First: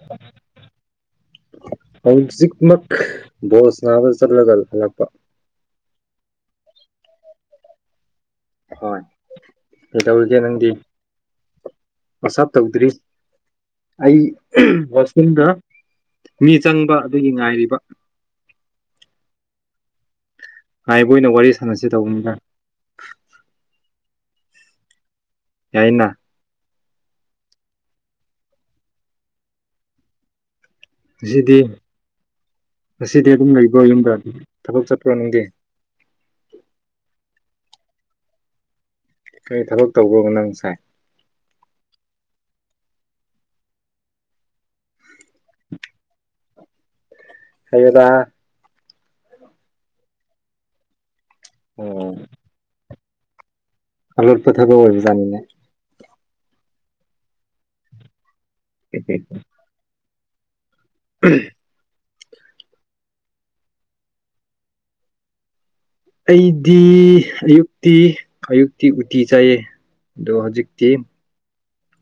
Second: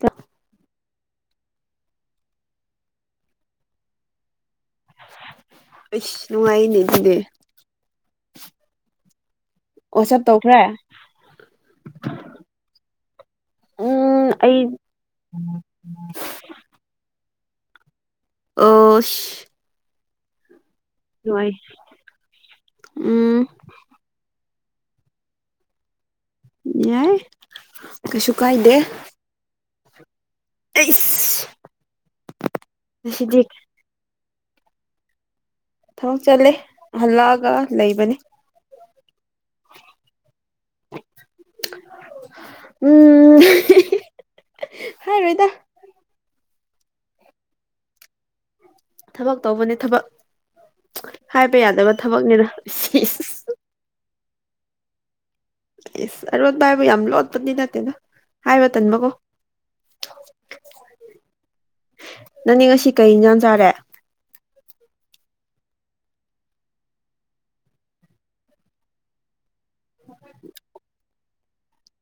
ꯀ ꯍꯧꯖꯤꯛ ꯃꯛ ꯕꯣꯜ ꯁꯥꯟꯅꯕ ꯆꯠꯂꯒ ꯍꯜꯂꯛꯄ ꯑꯁ ꯅꯨꯡꯉꯥꯏꯌꯦꯅꯦ ꯑꯗꯨꯗꯤ ꯍꯣꯏ ꯋꯥꯆꯞ ꯀꯩꯗꯧꯔꯤꯒꯦ ꯇꯧꯈ꯭ꯔꯦ ꯅꯪꯗꯤ ꯄꯨꯁꯑꯞ ꯇꯧꯗ꯭ꯔꯤ ꯑꯩ ꯍꯣꯁꯇꯦꯜꯗ ꯃꯤ ꯆꯪꯕ ꯑꯗꯨꯒꯤ ꯉꯥꯏꯔꯤꯕ ꯑꯣꯁ ꯉꯥꯏꯕ ꯑꯣꯏꯅ ꯋꯥꯔꯤ ꯁꯥꯟꯅꯁꯤ ꯇꯧꯕꯅꯤꯗ ꯎꯝ ꯌꯥꯏꯅ ꯌꯥꯏ ꯀꯩꯁꯨ ꯀꯥꯏꯗꯦ ꯑꯩꯁ ꯉꯁꯤꯗꯤ ꯉꯁꯤꯗꯤ ꯑꯗꯨꯝ ꯂꯩꯕ꯭ꯔꯣ ꯌꯨꯝꯗ ꯊꯕꯛ ꯆꯠꯄ꯭ꯔ ꯅꯪꯗꯤ ꯊꯕꯛ ꯆꯠꯂꯦ ꯍꯜꯂꯛꯑꯒ ꯂꯩꯕꯅꯦ ꯀꯔꯤ ꯊꯕꯛ ꯇꯧꯕ꯭ꯔꯣ ꯅꯪꯁꯦ ꯎꯝ [inaudible] ꯍꯥꯏꯔꯣꯏꯗ [inaudible] ꯍꯩꯌꯦꯗ ꯊꯕꯛ ꯇꯧꯕꯅꯦ ꯊꯕꯛ ꯍꯥꯏꯕ ꯌꯥꯗꯕ ꯑꯣ ꯊꯕꯛꯅꯦꯗ ꯁꯤꯁ ꯑꯂꯣꯠꯄ ꯊꯕꯛ ꯑꯣꯏꯕꯖꯥꯠꯅꯤꯅꯦ ꯑꯦꯁ ꯑꯔꯣꯠꯄ ꯍꯥꯏꯕꯨ ꯌꯥꯝ ꯂꯣꯠꯄꯗꯤ ꯅꯠꯇꯦꯗ ꯍꯥꯏꯕ ꯇꯟꯕꯀꯣ [inaudible] ꯅꯪꯗꯤ ꯉꯁꯤ ꯀꯩ ꯏꯟꯁꯥꯡ ꯆꯥꯔꯦ ꯑꯩꯗꯤ ꯑꯌꯨꯛꯇꯤ ꯑꯌꯨꯛꯇꯤ ꯎꯇꯤ ꯆꯥꯏꯌꯦ ꯑꯗꯣ ꯍꯧꯖꯤꯛꯇꯤ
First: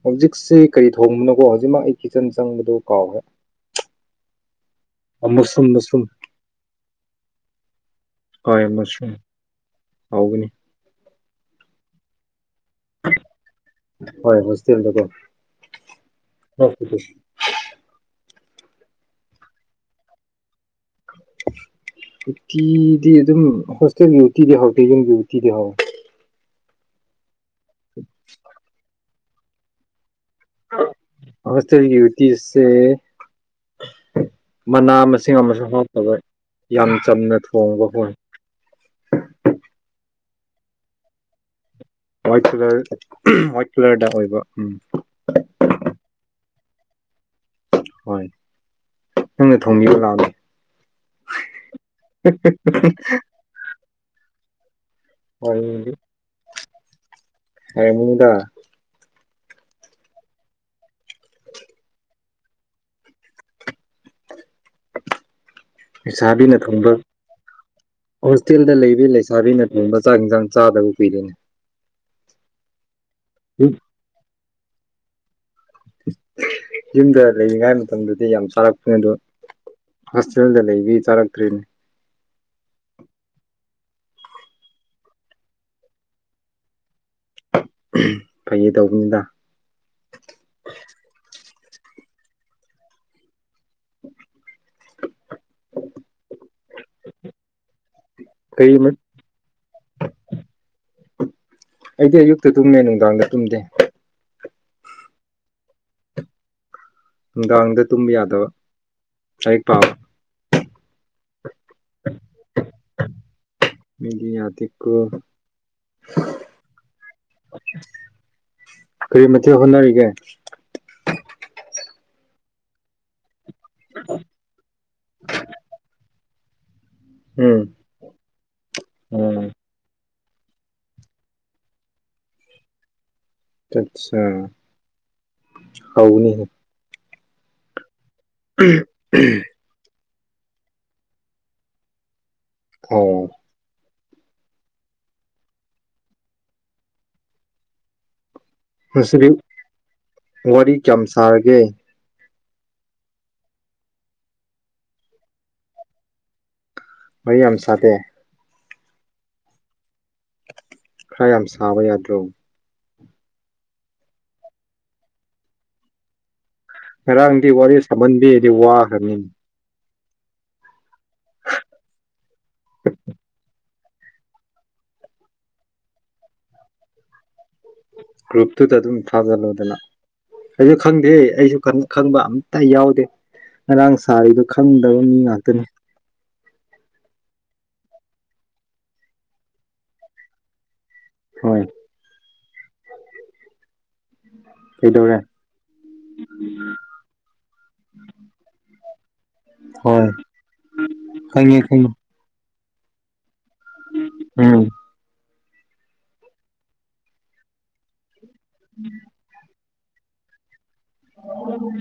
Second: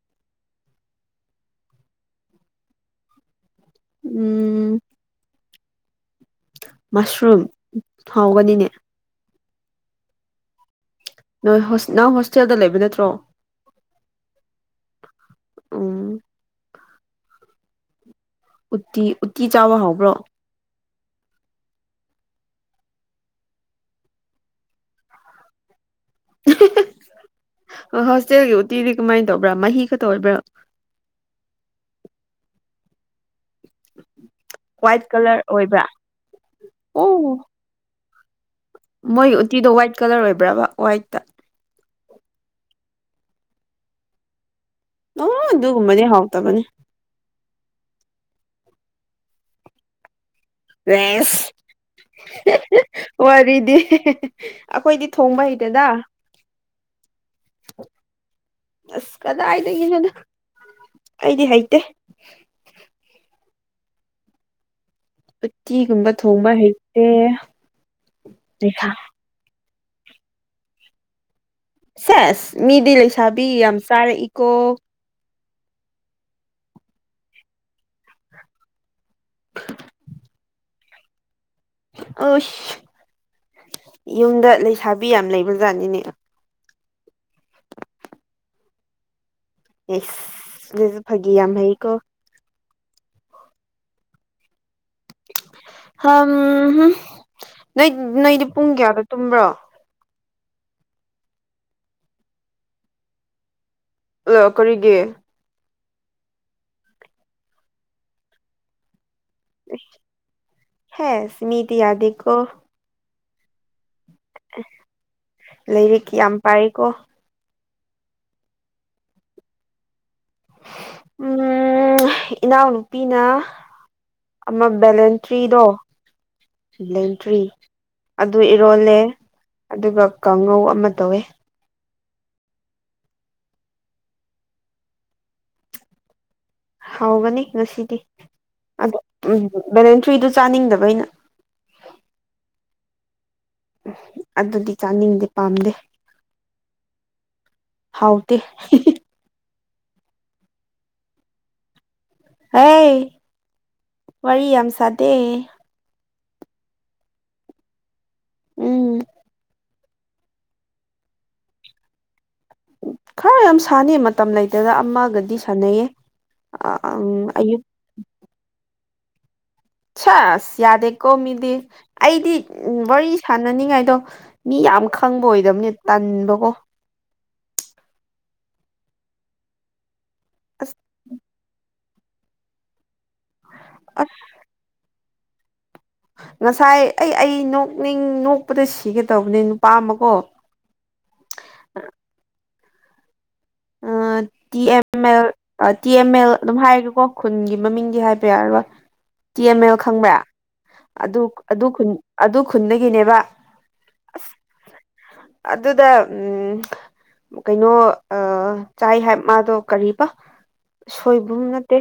ꯍꯧꯖꯤꯛꯁꯤ ꯀꯔꯤ ꯊꯣꯡꯕꯅꯣꯀꯣ ꯍꯧꯖꯤꯛꯃꯛ ꯑꯩ ꯀꯤꯠꯆꯟ ꯆꯪꯕꯗꯣ ꯀꯥꯎꯈ꯭ꯔꯦ ꯎꯝ ꯃꯨꯁꯔꯨꯝ ꯃꯁꯔꯨꯝ ꯃꯁꯔꯨꯝ ꯍꯣꯏ ꯍꯥꯎꯒꯅꯤꯅꯦ ꯃꯁꯔꯨꯝ ꯍꯥꯎꯒꯅꯤ ꯅꯣꯏ ꯍꯣꯁ ꯅꯪ ꯍꯣꯁ ꯆꯦꯜꯗ ꯂꯩꯕ ꯅꯠꯇ꯭ꯔꯣ ꯍꯣꯏ ꯍꯣꯁꯇꯦꯜꯗꯀꯣ [inaudible] ꯎꯝ [inaudible] ꯎꯇꯤ ꯎꯇꯤ ꯆꯥꯕ ꯍꯥꯎꯕ꯭ꯔꯣ ꯎꯇꯤꯗꯤ ꯑꯗꯨꯝ ꯍꯣꯁꯇꯦꯜꯒꯤ ꯎꯇꯤꯗꯤ ꯍꯥꯎꯇꯦ ꯌꯨꯝꯒꯤ ꯎꯇꯤꯗꯤ ꯍꯥꯎ [inaudible] ꯍꯣꯁꯇꯦꯜꯒꯤ ꯎꯇꯤꯗꯤ ꯀꯃꯥꯏꯅ ꯇꯧꯕ꯭ꯔ ꯃꯍꯤ ꯈꯛꯇ ꯑꯣꯏꯕ꯭ꯔ ꯍꯣꯁꯇꯦꯜꯒꯤ ꯎꯇꯤꯁꯦ ꯃꯅꯥ ꯋꯥꯏꯠ ꯃꯁꯤꯡ ꯀꯂꯔ ꯑꯃꯁꯨ ꯑꯣꯏꯕ꯭ꯔꯥ ꯍꯥꯞꯇꯕ ꯌꯥꯝ ꯑꯣ ꯆꯝꯅ ꯊꯣꯡꯕ ꯍꯣꯏ ꯃꯣꯏꯒꯤ ꯎꯇꯤꯗꯣ ꯋꯥꯏꯠ ꯀꯂꯔ ꯑꯣꯏꯕ꯭ꯔꯕ ꯋꯥꯏꯠꯇ ꯋꯥꯏꯠ ꯀꯂꯔ ꯋꯥꯏꯠ ꯀꯂꯔꯗ ꯑꯣꯏꯕ ꯎꯝ ꯑ ꯗꯨꯒꯨꯝꯕꯅꯤ ꯍꯥꯎꯇꯕꯅꯤ ꯍꯣꯏ ꯅꯪꯅ ꯊꯣꯡꯕꯤꯌꯨ ꯂꯥꯎ ꯔꯦꯁ [inaudible] ꯋꯥꯔꯤꯗꯤ [inaudible] ꯑꯩꯈꯣꯏꯗꯤ ꯊꯣꯡꯕ ꯍꯩꯇꯦꯗ ꯍꯣꯏ [inaudible] ꯍꯥꯏꯔꯝꯒꯅꯤꯗ ꯑꯁ ꯀꯗꯥꯏꯗꯒꯤ ꯅꯣꯗ ꯑꯩꯗꯤ ꯍꯩꯇꯦ ꯎꯇꯤꯒꯨꯝꯕ ꯂꯩꯁꯥꯕꯤꯅ ꯊꯣꯡꯕ ꯍꯩꯇꯦ ꯍꯣꯁꯇꯦꯜꯗ ꯂꯩꯁꯥ ꯂꯩꯕꯤ ꯂꯩꯁꯥꯕꯤꯅ ꯊꯣꯡꯕ ꯆꯥꯛ ꯌꯦꯟꯁꯥꯡ ꯆꯥꯗꯕ ꯀꯨꯏꯔꯦꯅꯦ ꯁꯦꯁ ꯃꯤꯗꯤ ꯂꯩꯁꯥꯕꯤ ꯌꯥꯝ ꯆꯥꯔꯛꯏꯀꯣ ꯌꯨꯝꯗ ꯂꯩꯔꯤꯉꯥꯏ ꯃꯇꯝꯗꯗꯤ ꯌꯥꯝ ꯆꯥꯔꯛꯄꯅꯤ ꯑꯗꯣ ꯍꯣꯁꯇꯦꯜꯗ ꯂꯩꯕꯤ ꯆꯥꯔꯛꯇ꯭ꯔꯤꯅꯦ ꯑꯁ ꯌꯨꯝꯗ ꯂꯩꯁꯥꯕꯤ ꯌꯥꯝ ꯂꯩꯕꯖꯥꯠꯅꯤꯅꯦ ꯐꯥꯒꯤ ꯇꯧꯕꯅꯤꯗ ꯀꯣ ꯍꯝ ꯍꯨꯝ ꯅꯣꯏ ꯅꯣꯏꯗꯤ ꯄꯨꯡ ꯀꯔꯤ ꯀꯌꯥꯗ ꯇꯨꯝꯕ꯭ꯔꯣ ꯑꯩꯗꯤ ꯑꯌꯨꯛꯇ ꯇꯨꯝꯃꯦ ꯅꯨꯡꯗꯥꯡꯗ ꯇꯨꯝꯗꯦ ꯂ ꯀꯔꯤꯒꯤ ꯅꯨꯡꯗꯥꯡꯗ ꯇꯨꯝꯕ ꯌꯥꯗꯕ ꯂꯥꯏꯔꯤꯛ ꯄꯥꯕ ꯍꯦꯁ ꯃꯤꯗꯤ ꯌꯥꯗꯦꯀꯣ ꯃꯤꯗꯤ ꯌꯥꯗꯦꯀꯣ ꯂꯥꯏꯔꯤꯛ ꯌꯥꯝ ꯄꯥꯏꯀꯣ ꯀꯔꯤ ꯃꯊꯦꯜ ꯍꯣꯠꯅꯔꯤꯒꯦ ꯎꯝ ꯏꯅꯥꯎꯅꯨꯄꯤꯅ ꯑꯃ ꯕꯦꯂꯦꯟꯇ꯭ꯔꯤꯗꯣ ꯂꯦꯟꯇ꯭ꯔꯤ ꯎꯝ ꯑꯗꯨ ꯏꯔꯣꯜꯂꯦ ꯎꯝ ꯑꯗꯨꯒ ꯀꯥꯡꯉꯧ ꯑꯃ ꯇꯧꯋꯦ ꯑꯠꯆꯥ ꯍꯥꯎꯕꯅꯤꯍꯦ ꯍꯥꯎꯒꯅꯤ ꯉꯁꯤꯗꯤ ꯑꯗꯣ ꯎꯝ ꯕꯦꯂꯦꯟꯇ꯭ꯔꯤ ꯇ꯭ꯔꯤꯗꯣ ꯆꯥꯅꯤꯡꯗꯕ ꯑꯩꯅ ꯑꯧ ꯑꯗꯨꯗꯤ ꯆꯥꯅꯤꯡꯗꯦ ꯄꯥꯝꯗꯦ ꯍꯥꯎ ꯇꯦ ꯉꯁꯤꯗꯤ ꯋꯥꯔꯤ ꯀꯌꯥꯝ ꯁꯥꯔꯒꯦ ꯍꯩ ꯋꯥꯔꯤ ꯌꯥꯝ ꯁꯥꯗꯦ ꯋꯥꯔꯤ ꯌꯥꯝ ꯁꯥꯗꯦ ꯎꯝ ꯈꯔ ꯌꯥꯝ ꯁꯥꯕ ꯌꯥꯗ꯭ꯔꯣ ꯈꯔ ꯌꯥꯝ ꯁꯥꯟꯅꯩ ꯃꯇꯝ ꯂꯩꯇꯦꯗ ꯑꯃꯒꯗꯤ ꯁꯥꯟꯅꯩꯌꯦ ꯉꯔꯥꯡꯗꯤ ꯑꯌꯨꯛ ꯋꯥꯔꯤ ꯁꯥꯃꯟꯗꯤ ꯍꯥꯏꯗꯤ ꯋꯥꯈ꯭ꯔꯕꯅꯤ ꯁꯦꯁ ꯌꯥꯗꯦꯀꯣ ꯃꯤꯗꯤ ꯑꯩꯗꯤ ꯋꯥꯔꯤ ꯁꯥꯟꯅꯅꯤꯡꯉꯥꯏ ꯑꯗꯣ ꯃꯤ ꯌꯥꯝ ꯈꯪꯕ ꯑꯣꯏꯗꯕꯅꯦ ꯇꯟꯕꯀꯣ ꯒ꯭ꯔꯨꯞꯇꯨꯗ ꯑꯗꯨꯝ ꯊꯥꯖꯜꯂꯣꯗꯅ ꯑꯁ ꯑꯩꯁꯨ ꯈꯪꯗꯦ ꯑꯩꯁꯨ ꯈꯪꯕ ꯑꯝꯇ ꯌꯥꯎꯗꯦ ꯉꯔꯥꯡ ꯑꯁ ꯁꯥꯔꯤꯗꯣ ꯈꯪꯗꯕ ꯃꯤ ꯉꯥꯛꯇꯅꯤ ꯉꯁꯥꯏ ꯑꯩ ꯑꯩ ꯅꯣꯛꯅꯤꯡ ꯅꯣꯛꯄꯗ ꯁꯤꯒꯦꯇꯧꯕꯅꯦ ꯅꯨꯄꯥ ꯑꯃꯀꯣ ꯍꯣꯏ ꯑꯥ ꯇꯤ ꯑꯦꯝ ꯀꯩꯗꯧꯔꯦ ꯑꯦꯜ ꯇꯤ ꯑꯦꯝ ꯑꯦꯜ ꯑꯗꯨꯝ ꯍꯥꯏꯒꯦꯀꯣ ꯈꯨꯟꯒꯤ ꯃꯃꯤꯡꯗꯤ ꯍꯥꯏꯕ ꯌꯥꯔꯔꯣꯏ ꯇꯤ ꯑꯦꯝ ꯑꯦꯜ ꯍꯣꯏ ꯈꯪꯕ꯭ꯔꯥ ꯑꯗꯨ ꯈꯪꯉꯦ ꯈꯪꯉꯦ ꯑꯗꯨ ꯈꯨꯟꯗꯒꯤꯅꯦꯕ ꯑꯁ ꯎꯝ ꯑꯗꯨꯗ ꯎꯝ ꯀꯩꯅꯣ ꯑ ꯆꯥꯏ ꯍꯥꯏ ꯃꯥꯗꯣ ꯀꯔꯤꯕ ꯁꯣꯏꯕꯨꯝ ꯅꯠꯇꯦ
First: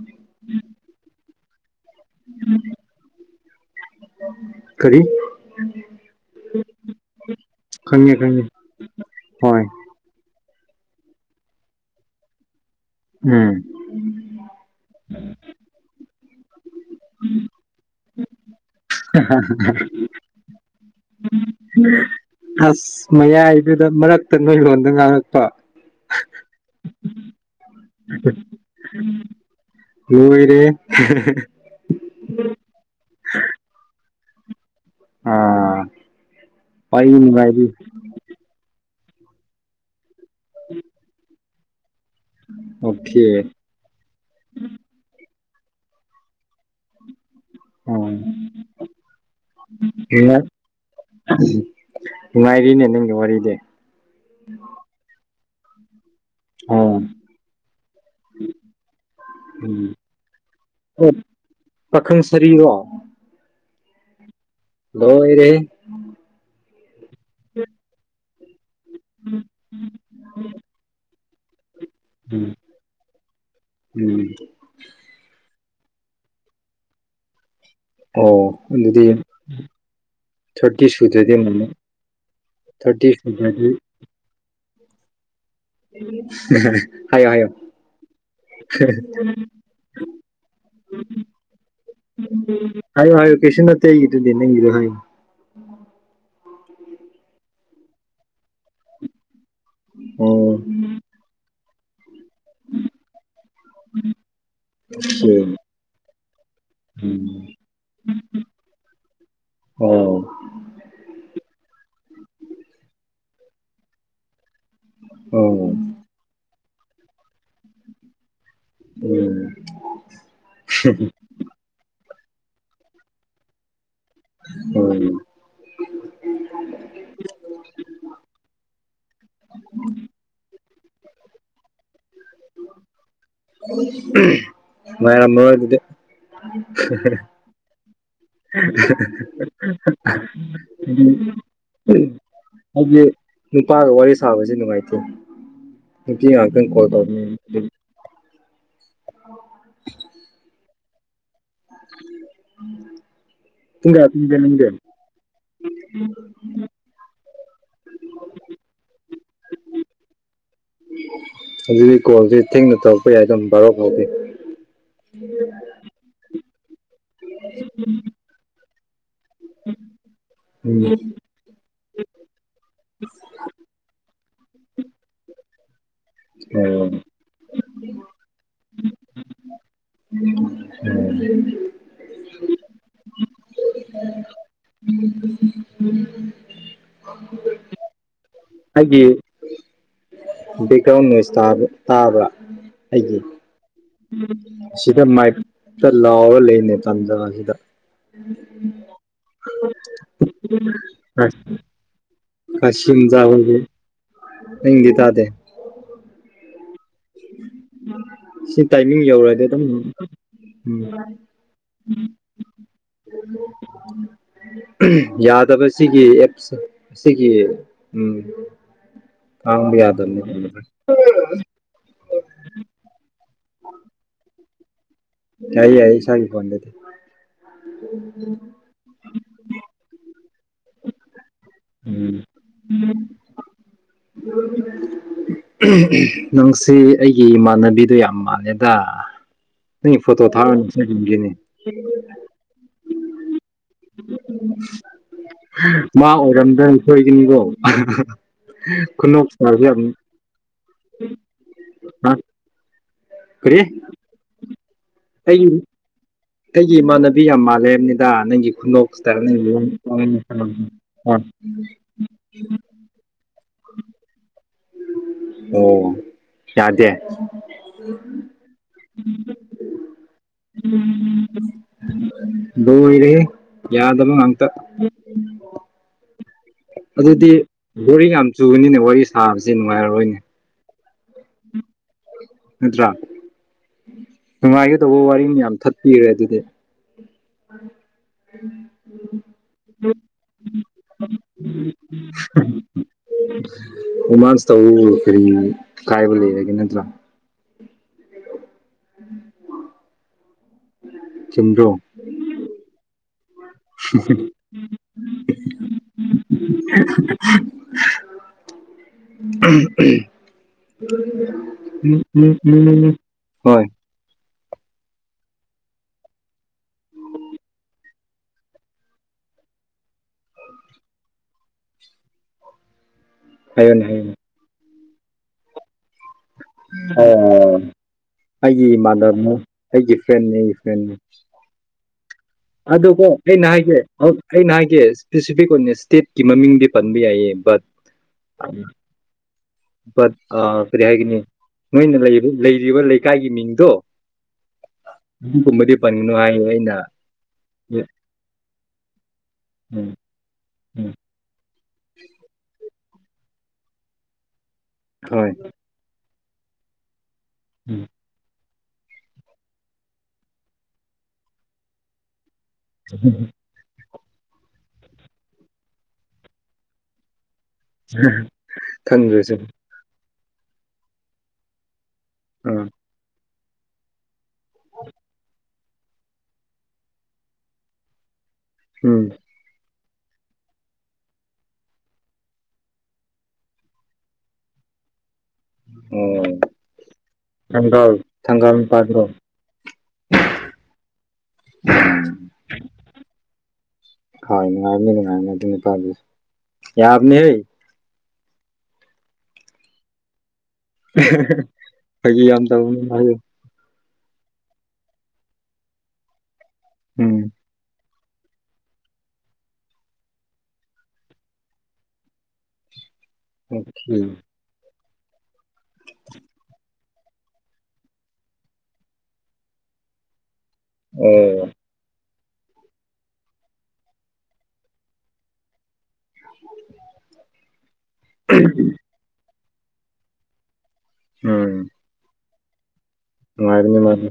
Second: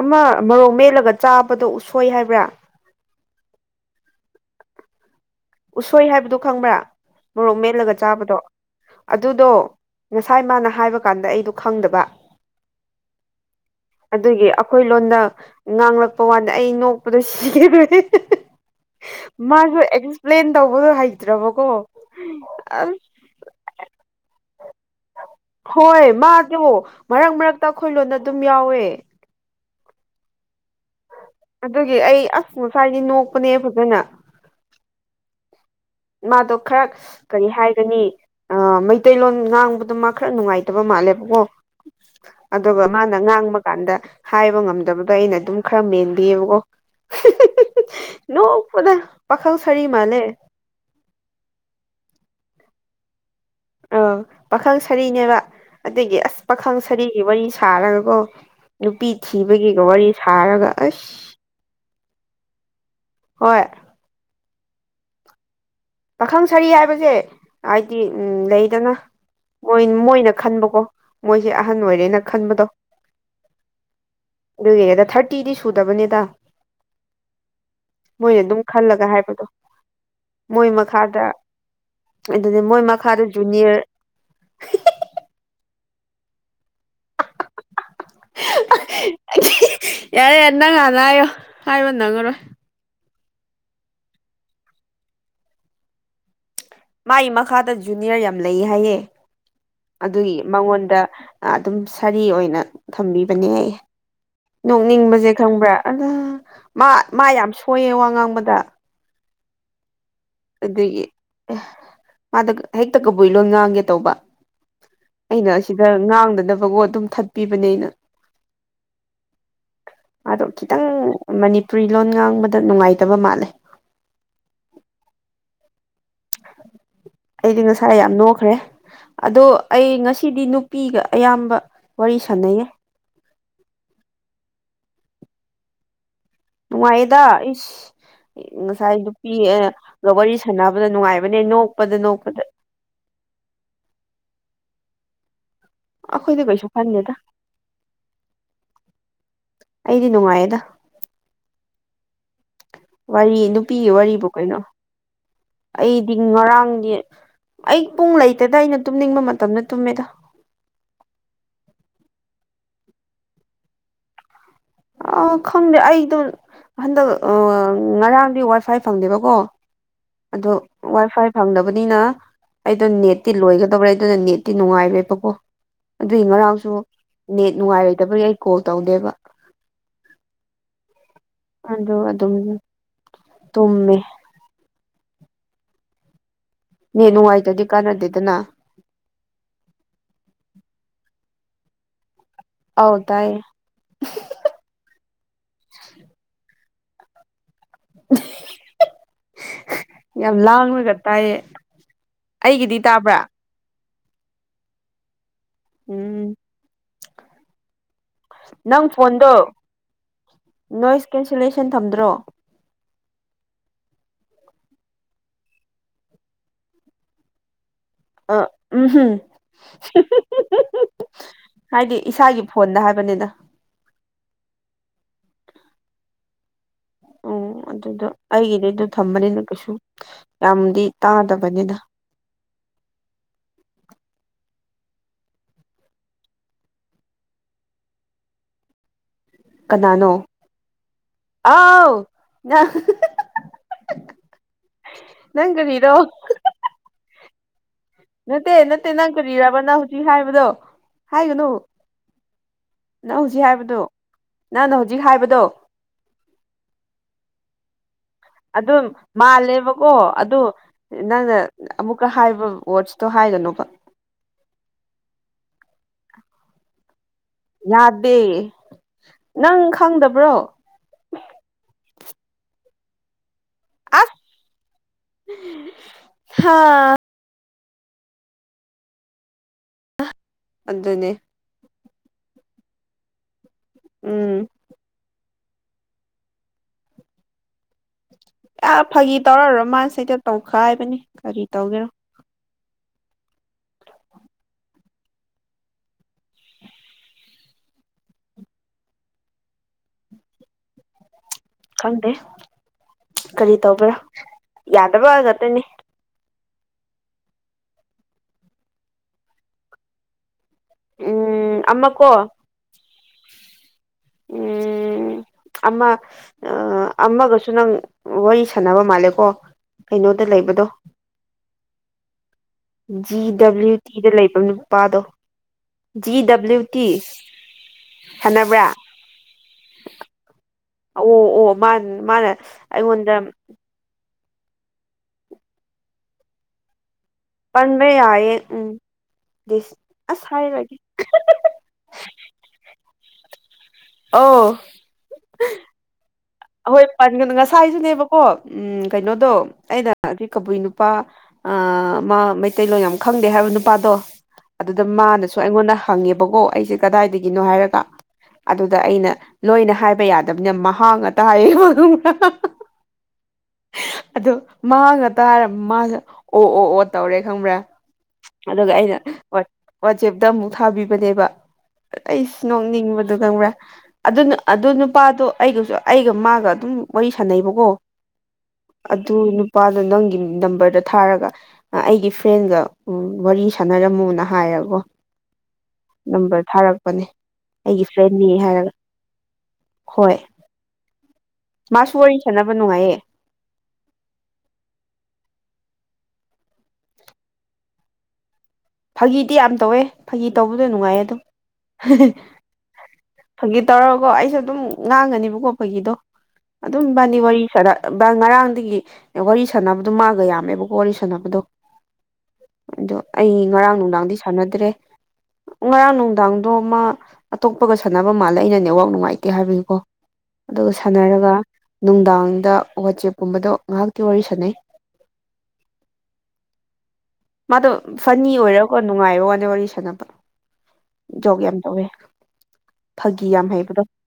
ꯑꯃ ꯃꯔꯣꯛ ꯃꯦꯠꯂꯒ ꯆꯥꯕꯗꯣ ꯎꯁꯣꯏ ꯍꯥꯏꯕ꯭ꯔꯥ [inaudible] ꯀꯔꯤ ꯎꯁꯣꯏ ꯍꯥꯏꯕꯗꯨ ꯈꯪꯕ꯭ꯔꯥ ꯃꯣꯔꯣꯛ ꯃꯦꯠꯂꯒ ꯈꯪꯉꯦ ꯆꯥꯕꯗꯣ ꯈꯪꯉꯦ ꯑꯗꯨꯗꯣ ꯍꯣꯏ ꯉ ꯊꯥꯏ ꯃꯥꯅ ꯍꯥꯏꯕ ꯀꯥꯟꯗ ꯑꯩꯗꯣ ꯈꯪꯗꯕ ꯎꯝ ꯑꯗꯨꯒꯤ ꯑꯩꯈꯣꯏ ꯂꯣꯟꯗ ꯉꯥꯡꯂꯛꯄ ꯋꯥꯗ ꯑꯩ ꯅꯣꯛꯄꯗꯣ ꯁꯤꯒꯦ ꯇꯧꯋꯦ ꯍꯥ ꯍꯥ ꯗꯧꯕꯗꯣ ꯍꯩ ꯑꯁ ꯃꯌꯥꯏꯗꯨꯗ ꯃꯔꯛꯇ ꯅꯣꯏ ꯂꯣꯟꯗ ꯉꯥꯡꯉꯛꯄ ꯍꯣꯏ ꯃꯥꯗꯣ ꯃꯔꯛ ꯃꯔꯛꯇ ꯑꯩꯈꯣꯏ ꯂꯣꯟꯗ ꯑꯗꯨꯝ ꯌꯥꯎꯋꯦ ꯂꯣꯏꯔꯦꯍꯦ ꯑꯗꯨꯒꯤ ꯑꯩ ꯑꯁ ꯉꯁ꯭ꯋꯥꯏꯗꯤ ꯅꯣꯛꯄꯅꯦ ꯐꯖꯅ ꯑꯥ ꯃꯥꯗꯣ ꯈꯔ ꯋꯥꯔꯤ ꯀꯔꯤ ꯅꯨꯡꯉꯥꯏꯔꯤ ꯍꯥꯏꯒꯅꯤ ꯃꯩꯇꯩꯂꯣꯟ ꯉꯥꯡꯕꯗ ꯃꯥ ꯈꯔ ꯅꯨꯡꯉꯥꯏꯇꯕ ꯃꯥꯜꯂꯦꯕꯀꯣ ꯑꯗꯨꯒ ꯃꯥꯅ ꯑꯣꯀꯦ ꯉꯥꯡꯕ ꯀꯥꯟꯗ ꯍꯥꯏꯕ ꯉꯝꯗꯕꯗꯣ ꯑꯩꯅ ꯑꯗꯨꯝ ꯈꯔ ꯃꯦꯟꯕꯤꯑꯕꯀꯣ ꯑꯣ ꯅꯣꯛꯄꯗ ꯄꯥꯈꯪ ꯁꯔꯤ ꯃꯥꯜꯂꯦ ꯅꯨꯡꯉꯥꯏꯔꯤꯅꯦ ꯅꯪꯒꯤ ꯋꯥꯔꯤꯗꯤ ꯑ ꯄꯥꯈꯪ ꯁꯥꯔꯤꯅꯦꯕ ꯑꯗꯒꯤ ꯑꯁ ꯄꯥꯈꯪ ꯑꯣ ꯁꯔꯤꯒꯤ ꯋꯥꯔꯤ ꯁꯥꯔꯒ ꯀꯣ ꯅꯨꯄꯤ ꯊꯤꯕꯒꯤꯒ ꯎꯝ ꯋꯥꯔꯤ ꯁꯥꯔꯒ ꯑꯁ ꯑꯣ ꯄꯥꯈꯪ ꯁꯔꯤꯔꯣ ꯍꯣꯏ ꯂꯣꯏꯔꯦꯍꯦ ꯄꯥꯈꯪ ꯁꯔꯤ ꯍꯥꯏꯕꯁꯦ ꯍꯥꯏꯗꯤ ꯎꯝ ꯂꯩ ꯐꯗꯅ ꯃꯣꯏ ꯃꯣꯏꯅ ꯈꯟꯕꯀꯣ ꯃꯣꯏꯁꯦ ꯑꯍꯟ ꯑꯣꯏꯔꯦꯅ ꯎꯝ ꯈꯟꯕꯗꯣ ꯎꯝ ꯑꯗꯨꯒꯤꯅꯦꯗ ꯊꯥꯔꯇꯤꯗꯤ ꯁꯨꯔ ꯁꯨꯗꯕꯅꯤꯗ ꯃꯣꯏꯅ ꯑꯣ ꯑꯗꯨꯝ ꯑꯗꯨꯗꯤ ꯈꯜꯂꯒ ꯍꯥꯏꯕꯗꯣ ꯃꯣꯏ ꯊꯥꯔꯇꯤ ꯃꯈꯥꯗ ꯁꯨꯗ꯭ꯔꯗꯤ ꯑꯃꯨꯛ ꯑꯗꯨꯗꯤ ꯃꯣꯏ ꯊꯥꯔꯇꯤ ꯃꯈꯥꯗ ꯁꯨꯗ꯭ꯔꯗꯤ ꯖꯨꯅꯤꯌꯔ ꯍꯥꯏꯌꯣ ꯍꯥꯏꯌꯣ ꯍꯥ ꯌꯥꯔꯦ ꯅꯪ ꯍꯥꯟꯅ ꯍꯥꯏꯌꯣ ꯍꯥꯏꯕ ꯅꯪꯉꯔꯣꯏ ꯍꯥꯏꯌꯣ ꯍꯥꯏꯌꯣ ꯀꯩꯁꯨꯅꯠꯇ ꯑꯩꯒꯤꯗꯨꯗꯤ ꯅꯪꯒꯤꯗꯣ ꯍꯥꯏꯌꯣ ꯃꯥꯒꯤ ꯃꯈꯥꯗ ꯖꯨꯅꯤꯌꯔ ꯌꯥꯝ ꯂꯩ ꯍꯥꯏꯌꯦ ꯑꯗꯨꯒꯤ ꯑꯣ ꯃꯉꯣꯟꯗ ꯑꯥ ꯑꯗꯨꯝ ꯁꯥꯔꯤ ꯑꯣꯏꯅ ꯊꯝꯕꯤꯕꯅꯦ ꯅꯣꯛꯅꯤꯡꯕꯖꯦ ꯈꯪꯕ꯭ꯔꯥ ꯑꯥ ꯃꯥ ꯃꯥ ꯎꯝ ꯌꯥꯝ ꯁꯣꯏꯌꯦ ꯋꯥ ꯉꯥꯡꯕꯗ ꯑꯣꯝ ꯑꯗꯨꯒꯤ ꯃꯥꯗꯣ ꯍꯦꯛꯇ ꯀꯕꯨꯏ ꯂꯣꯟ ꯉꯥꯡꯒꯦ ꯇꯧꯕ ꯑꯣ ꯑꯩꯅ ꯁꯤꯗ ꯎꯝ ꯉꯥꯡꯗꯅꯕꯒꯣ ꯑꯗꯨꯝ ꯊꯠꯄꯤꯕꯅꯦ ꯑꯩꯅ ꯑꯗꯣ ꯈꯤꯇꯪ ꯃꯅꯤꯄꯨꯔꯤ ꯂꯣꯟ ꯉꯥꯡꯕꯗ ꯅꯨꯡꯉꯥꯏꯇꯕ ꯃꯥꯜꯂꯦ [unintelligible] ꯑꯩꯗꯤ ꯉꯁꯥꯏ ꯌꯥꯝ ꯅꯣꯛꯈ꯭ꯔꯦ ꯑꯗꯣ ꯑꯩ ꯉꯁꯤꯗꯤ ꯅꯨꯄꯤꯒ ꯑꯌꯥꯝꯕ ꯋꯥꯔꯤ ꯁꯥꯟꯅꯩꯌꯦ ꯅꯨꯡꯉꯥꯏꯔꯝꯃꯔꯣꯏ ꯑꯗꯨꯗꯤ ꯅꯨꯡꯉꯥꯏꯑꯦꯗ ꯏꯁ ꯉꯁꯥꯏ ꯅꯨꯄꯤꯒ ꯋꯥꯔꯤ ꯁꯥꯟꯅꯕꯗꯣ ꯅꯨꯡꯉꯥꯏꯕꯅꯦ ꯅꯣꯛꯄꯗ ꯅꯣꯛꯄꯗ ꯍꯥꯏꯗꯤ ꯅꯨꯄꯥꯒ ꯋꯥꯔꯤ ꯁꯥꯕꯕꯁꯤ ꯅꯨꯡꯉꯥꯏꯇꯦ ꯅꯨꯄꯤ ꯑꯈꯣꯏꯗꯤ ꯀꯩꯁꯨ ꯈꯟꯗꯦꯗ [unintelligible] [unintelligible] ꯑꯩꯗꯤ ꯅꯨꯡꯉꯥꯏꯌꯦꯗ ꯎꯝ ꯋꯥꯔꯤ ꯅꯨꯄꯤꯒꯤ ꯋꯥꯔꯤꯕꯨ ꯀꯩꯅꯣ ꯅꯪꯗꯤ ꯑꯩꯗꯤ ꯉꯔꯥꯡꯗꯤ ꯑꯩ ꯄꯨꯡ ꯂꯩꯇꯦꯗ ꯑꯩꯅ ꯇꯨꯝꯅꯤꯡꯕ ꯃꯇꯝꯗ ꯇꯨꯝꯃꯦꯗ ꯑꯗꯨꯗꯤ ꯀꯣꯜꯁꯦ ꯊꯦꯡꯅ ꯇꯧꯔꯛꯄ ꯌꯥꯏ ꯑꯗꯨꯝ ꯕꯔꯣ ꯐꯥꯎꯗꯤ ꯑꯥ ꯈꯪꯗꯦ ꯑꯩꯗꯣ ꯍꯟꯗꯛ ꯑꯥ ꯉꯔꯥꯡꯗꯤ ꯋꯥꯏ ꯐꯥꯏ ꯐꯪꯗꯦꯕ ꯎꯝ ꯑꯗꯣ ꯋꯥꯏ ꯐꯥꯏ ꯐꯪꯗꯕꯅꯤꯅ ꯑꯩꯗꯣ ꯅꯦꯠꯇꯤ ꯂꯣꯏꯒꯗꯧꯔꯦ ꯑꯗꯨꯅ ꯅꯦꯠꯇꯤ ꯅꯨꯡꯉꯥꯏꯔꯦꯕꯀꯣ ꯑꯗꯨꯏ ꯉꯔꯥꯡꯁꯨ ꯑꯣ ꯅꯦꯠ ꯅꯨꯡꯉꯥꯏꯔꯣꯏꯗꯕꯒꯤ ꯑꯩ ꯀꯣꯜ ꯇꯧꯗꯦꯕ [inaudible] ꯑꯗꯣ ꯑꯗꯨꯝ ꯇꯨꯝꯃꯦ ꯅꯦꯠ ꯅꯨꯡꯉꯥꯏꯇꯗꯤ ꯀꯥꯟꯅꯗꯦꯗꯅ ꯍꯥꯏꯗꯤ ꯕꯦꯛꯒ꯭ꯔꯥꯎꯟ ꯅꯣꯏꯁ ꯇꯥꯕ꯭ꯔ ꯑꯧ ꯑꯩꯒꯤ ꯇꯥꯏꯌꯦ ꯁꯤꯗ ꯃꯥꯏꯞ ꯁꯤꯗ ꯂꯥꯎꯔ ꯂꯩꯅꯦ ꯇꯥꯟꯖꯥꯁꯤꯗ ꯌꯥꯝ ꯂꯥꯡꯂꯒ ꯇꯥꯏꯌꯦ ꯑꯩꯒꯤꯗꯤ ꯇꯥꯕ꯭ꯔꯥ [unintelligible] ꯄꯨꯡꯗꯤ ꯇꯥ ꯎꯝ ꯁꯤ ꯅꯪ ꯇꯥꯏꯃꯤꯡ ꯐꯣꯟꯗꯣ ꯌꯧꯔꯗꯤ ꯑꯗꯨꯝ ꯎꯝ ꯅꯣꯏꯁ ꯀꯦꯟꯁꯦꯂꯦꯁꯟ ꯊꯝꯗ꯭ꯔꯣ ꯌꯥꯗꯕ ꯁꯤꯒꯤ ꯑꯦꯞꯁ ꯁꯤꯒꯤ ꯎꯝ ꯑ ꯎꯝ ꯍꯨꯝ ꯉꯥꯡꯕ ꯌꯥꯗꯕꯅꯦ [inaudible] ꯍꯥꯏꯗꯤ ꯏꯁꯥꯒꯤ ꯐꯣꯟꯗ ꯍꯥꯏꯕꯅꯤꯗ ꯌꯥ ꯌꯥꯏ ꯏꯁꯥꯒꯤ ꯐꯣꯟꯗꯗꯤ ꯑꯣ ꯑꯗꯨꯗꯣ ꯑꯩꯒꯤꯗꯤ ꯑꯗꯨ ꯊꯝꯕꯅꯤꯅ ꯀꯩꯁꯨ ꯌꯥꯝꯗꯤ ꯇꯥꯗꯕ ꯎꯝ ꯎꯝ [inaudible] ꯪ [inaudible] ꯅꯪꯁꯤ ꯑꯩꯒꯤ ꯏꯃꯥꯟꯅꯕꯤꯗꯣ ꯌꯥꯝ ꯃꯥꯜꯂꯦꯗ ꯅꯪꯒꯤ ꯀꯅꯥꯅꯣ ꯐꯣꯇꯣ ꯊꯥꯔꯛꯎꯅꯦ ꯁꯛ ꯌꯡꯒꯦꯅꯦ ꯑꯥꯎ ꯅꯪ ꯅꯪ ꯀꯔꯤꯔꯣ ꯃꯥ ꯑꯣꯏꯔꯝꯗ꯭ꯔꯅ ꯁꯣꯏꯒꯅꯤꯀꯣ ꯅꯠꯇꯦ ꯅꯠꯇꯦ ꯅꯪ ꯈꯨꯅꯣꯛ ꯀꯔꯤꯔꯕ ꯁ꯭ꯇꯥꯏꯜꯁꯦ ꯅꯪ ꯌꯥꯝ ꯍꯨꯖꯤꯛ ꯍꯥꯏꯕꯗꯣ ꯍꯥꯏꯒꯅꯨ ꯍꯥ ꯅꯪ ꯍꯨꯖꯤꯛ ꯍꯥꯏꯕꯗꯣ ꯅꯪꯅ ꯍꯧꯖꯤꯛ ꯍꯥꯏꯕꯗꯣ ꯑꯩ ꯑꯩꯒꯤ ꯏꯃꯥꯟꯅꯕꯤ ꯌꯥꯝ ꯃꯥꯜꯂꯦ ꯍꯥꯏꯕꯅꯤꯗ ꯅꯪꯒꯤ ꯑꯗꯨꯝ ꯈꯨꯅꯣꯛ ꯁ꯭ꯇꯥꯏꯜ ꯅꯪꯒꯤ ꯃꯥꯜꯂꯦꯕꯀꯣ ꯑꯗꯣ ꯑꯥ ꯅꯪꯅ ꯑꯃꯨꯛꯀ ꯍꯥꯏꯕ ꯋꯥꯔꯠꯁ ꯇꯣ ꯍꯥꯏꯒꯅꯣꯕ ꯑꯣ ꯌꯥꯗꯦ ꯌꯥꯗꯦ ꯅꯪ ꯈꯪꯗꯕ꯭ꯔꯣ ꯂꯣꯏꯔꯦꯍꯦ ꯌꯥꯗꯕ ꯑꯁ ꯉꯥꯛꯇ ꯍꯥꯥ ꯕꯨꯔꯤꯡ ꯌꯥꯝ ꯆꯨꯕꯅꯤꯅꯦ ꯋꯥꯔꯤ ꯁꯥꯕꯁꯦ ꯅꯨꯡꯉꯥꯏꯔꯣꯏꯅꯦ ꯑꯗꯨꯅꯦ ꯅꯠꯇ꯭ꯔꯥ ꯎꯝ ꯅꯨꯡꯉꯥꯏꯒꯗꯧꯕ ꯋꯥꯔꯤ ꯃꯌꯥꯝ ꯊꯠꯄꯤꯔꯦ ꯑꯗꯨꯗꯤ [inaudible] ꯑ ꯐꯥꯒꯤ ꯇꯧꯔꯒ ꯔꯣꯃꯥꯟꯁ ꯇꯧꯈꯥꯏꯕꯅꯤ ꯀꯔꯤ ꯇꯧꯒꯦꯔꯣ [inaudible] ꯔꯣꯃꯥꯟꯁ ꯇꯧꯕꯕꯨ ꯀꯔꯤ ꯀꯥꯏꯕ ꯂꯩꯔꯒꯦ ꯅꯠꯇ꯭ꯔꯥ ꯆꯨꯝꯗ꯭ꯔꯣ ꯈꯪꯗꯦ ꯀꯔꯤ ꯇꯧꯕꯔ ꯌꯥꯗꯕ ꯉꯥꯛꯇꯅꯤ [inaudible] [inaudible] ꯎ ꯎꯝ ꯎꯝ ꯑꯃ ꯀꯣ ꯎꯝ ꯍꯣꯏ ꯎꯝ ꯑꯃ ꯑꯃꯒꯁꯨ ꯅꯪ ꯋꯥꯔꯤ ꯁꯥꯟꯅꯕ ꯃꯜꯂꯦꯀꯣ ꯀꯩꯅꯣꯗ ꯂꯩꯕꯗꯣ ꯖꯤ ꯗꯕ꯭ꯂꯤꯎ ꯍꯥꯏꯌꯣꯅꯦ ꯇꯤꯗ ꯍꯥꯏꯌꯣꯅꯦ ꯂꯩꯕ ꯅꯨꯄꯥꯗꯣ ꯖꯤ ꯗꯕ꯭ꯂꯤꯎ ꯇꯤ ꯑꯣ ꯁꯥꯟꯅꯕ꯭ꯔꯥ ꯑꯩꯒꯤ ꯏꯃꯥꯟꯅꯕꯅꯤ ꯑꯩꯒꯤ ꯐ꯭ꯔꯦꯟꯅꯦ ꯑꯣ ꯑꯣ ꯃꯥꯟ ꯃꯥꯅ ꯑꯗꯨꯒ ꯑꯩꯉꯣꯟꯗ ꯑꯩꯅ ꯍꯥꯏꯒꯦ ꯑꯩꯅ ꯍꯥꯏꯒꯦ ꯁ꯭ꯄꯦꯁꯤꯐꯤꯛ ꯑꯣꯏꯅ ꯁ꯭ꯇꯦꯠꯀꯤ ꯃꯃꯤꯡꯗꯤ ꯄꯟꯕ ꯌꯥꯏꯌꯦ ꯕꯠ ꯄꯟꯕ ꯌꯥꯏꯌꯦ ꯎꯝ ꯕꯠ ꯑꯁ ꯑ ꯍꯥꯏꯔꯣꯏꯒꯦ ꯀꯔꯤ ꯍꯥꯏꯒꯅꯤ ꯅꯣꯏꯅ ꯂꯩꯔꯤꯕ ꯂꯩꯀꯥꯏꯒꯤ ꯃꯤꯡꯗꯣ ꯑꯣ ꯑꯗꯨꯀꯨꯝꯕꯗꯤ ꯄꯟꯒꯅꯣ ꯍꯥꯏꯌꯦ ꯑꯩꯅ ꯑꯍꯣꯏ ꯄꯟꯒꯅꯣ ꯉꯁꯥꯏꯁꯨꯅꯦꯕꯀꯣ ꯎꯝ ꯀꯩꯅꯣ ꯑꯗꯣ ꯎꯝ ꯑꯩꯅ ꯀꯕꯨꯏ ꯅꯨꯄꯥ ꯎꯝ ꯑ ꯃꯥ ꯃꯩꯇꯩꯂꯣꯟ ꯌꯥꯝ ꯈꯪꯗꯦ ꯍꯥꯏꯕ ꯅꯨꯄꯥꯗꯣ ꯑꯗꯨꯗ ꯍꯣꯏ ꯃꯥꯅꯁꯨ ꯑꯩꯉꯣꯟꯗ ꯍꯪꯉꯦꯕꯀꯣ ꯑꯩꯁꯦ ꯀꯗꯥꯏꯗꯒꯤ ꯒꯤꯅꯣ ꯍꯥꯏꯔꯒ ꯎꯝ ꯑꯗꯨꯗ ꯑꯩꯅ ꯂꯣꯏꯅ ꯍꯥꯏꯕ ꯌꯥꯗꯕꯅꯤꯅ ꯃꯍꯥꯛ ꯇꯌꯦꯕ ꯈꯡꯕ꯭ꯔꯥ ꯆꯍ ꯍ ꯑꯗꯨ ꯃꯒ ꯇꯥꯔꯒ ꯃꯁꯦ ꯑꯣ ꯑꯣ ꯑꯣ ꯇꯧꯔꯦ ꯈꯪꯕ꯭ꯔꯥ ꯑꯗꯨꯒ ꯑꯩꯅ ꯈꯪꯗ꯭ꯔꯁꯨ ꯑꯣꯠ ꯑꯣꯠ ꯋꯥꯆꯦꯞꯇ ꯑꯃꯨꯛ ꯊꯥꯕꯤꯕꯅꯦꯕ ꯑꯩꯁꯨ ꯑꯥ ꯅꯣꯛꯅꯤꯡꯕꯗꯨ ꯈꯪꯕ꯭ꯔꯥ ꯑꯗꯨꯅ ꯑꯗꯨ ꯅꯨꯄꯥꯗꯣ ꯑꯩꯒꯁꯨ ꯑꯩꯒ ꯃꯥꯒ ꯑꯗꯨꯝ ꯋꯥꯔꯤ ꯁꯥꯟꯅꯩꯕꯀꯣ ꯎꯝ ꯑꯗꯨ ꯅꯨꯄꯥ ꯑꯗꯣ ꯅꯪꯒꯤ ꯅꯝꯕꯔꯗ ꯊꯥꯔꯒ ꯑꯩꯒꯤ ꯐ꯭ꯔꯦꯟꯒ ꯋꯥꯔꯤ ꯁꯥꯟꯅꯔꯝꯃꯣꯅ ꯍꯥꯏꯔꯒꯀꯣ ꯑꯣ ꯅꯝꯕꯔ ꯊꯥꯔꯛꯄꯅꯦ ꯑꯩꯒꯤ ꯊꯪꯒꯥꯜ ꯐ꯭ꯔꯦꯟꯅꯤ ꯊꯪꯒꯥꯜ ꯍꯥꯏꯔꯒ ꯅꯨꯄꯥꯗꯨꯔꯣ ꯍꯣꯏ ꯃꯥꯁꯨ ꯋꯥꯔꯤ ꯁꯥꯟꯅꯕ ꯅꯨꯡꯉꯥꯏꯌꯦ ꯍꯣꯏ ꯅꯨꯡꯉꯥꯏꯅꯤ ꯅꯨꯡꯉꯥꯏꯅꯤ ꯑꯗꯨ ꯌꯥꯕꯅꯤꯍꯦ ꯐꯥꯒꯤꯗꯤ ꯌꯥꯝ ꯇꯧꯋꯦ ꯐꯒꯤ ꯇꯧꯕꯗꯣ ꯅꯨꯡꯉꯥꯏꯌꯦ ꯑꯗꯨꯝ ꯍꯥꯍꯥ ꯐꯥꯒꯤ ꯌꯥꯝ ꯇꯧꯕꯅꯤ ꯃꯥꯁꯨ ꯐꯒꯤ ꯇꯧꯔꯒꯣ ꯑꯩꯁꯨ ꯑꯗꯨꯝ ꯉꯥꯡꯉꯅꯤꯕꯀꯣ ꯐꯒꯤꯗꯣ ꯑꯗꯨꯝ ꯏꯕꯅꯤ ꯎꯝ ꯋꯥꯔꯤ ꯁꯥꯅ ꯉꯔꯥꯡꯗꯒꯤ ꯋꯥꯔꯤ ꯁꯥꯟꯅꯕꯗꯣ ꯃꯥꯥꯡꯒ ꯌꯥꯝꯃꯦꯕꯀꯣ ꯋꯥꯔꯤ ꯁꯥꯟꯅꯕꯗꯣ ꯑꯗꯣ ꯑꯩ ꯉꯔꯥꯡ ꯅꯨꯡꯗꯥꯡꯗꯤ ꯑꯣꯀꯦ ꯁꯥꯟꯅꯗ꯭ꯔꯦ ꯉꯔꯥꯡ ꯅꯨꯡꯗꯥꯡꯗꯣ ꯃ ꯑꯇꯣꯞꯄꯒ ꯁꯥꯟꯅꯕ ꯃꯥꯜꯂꯦ ꯑꯩꯅ ꯅꯦꯋꯥꯛ ꯅꯨꯡꯉꯥꯏꯇꯦ ꯍꯥꯏꯕꯒꯤꯀꯣ ꯑꯗꯨꯒ ꯁꯥꯟꯅꯔꯒ ꯑꯣ ꯅꯨꯡꯗꯥꯡ ꯗ ꯋꯥꯆꯦꯞꯀꯨꯝꯕꯗꯣ ꯉꯍꯥꯛꯇꯤ ꯋꯥꯔꯤ ꯁꯥꯟꯅꯩ ꯃꯥꯗꯣ ꯐꯅꯤ ꯑꯣꯏꯔꯀꯣ ꯅꯨꯡꯉꯥꯏꯔ ꯋꯥꯥꯟꯗ ꯋꯥꯔꯤ ꯁꯥꯟꯅꯕ ꯖꯣꯛ ꯌꯥꯝ ꯎꯝ ꯇꯧꯋꯦ ꯐꯥꯒꯤ ꯌꯥꯝ ꯅꯨꯡꯉꯥꯏꯕꯅꯤ ꯍꯩꯕꯗꯣ ꯃꯥꯗꯤ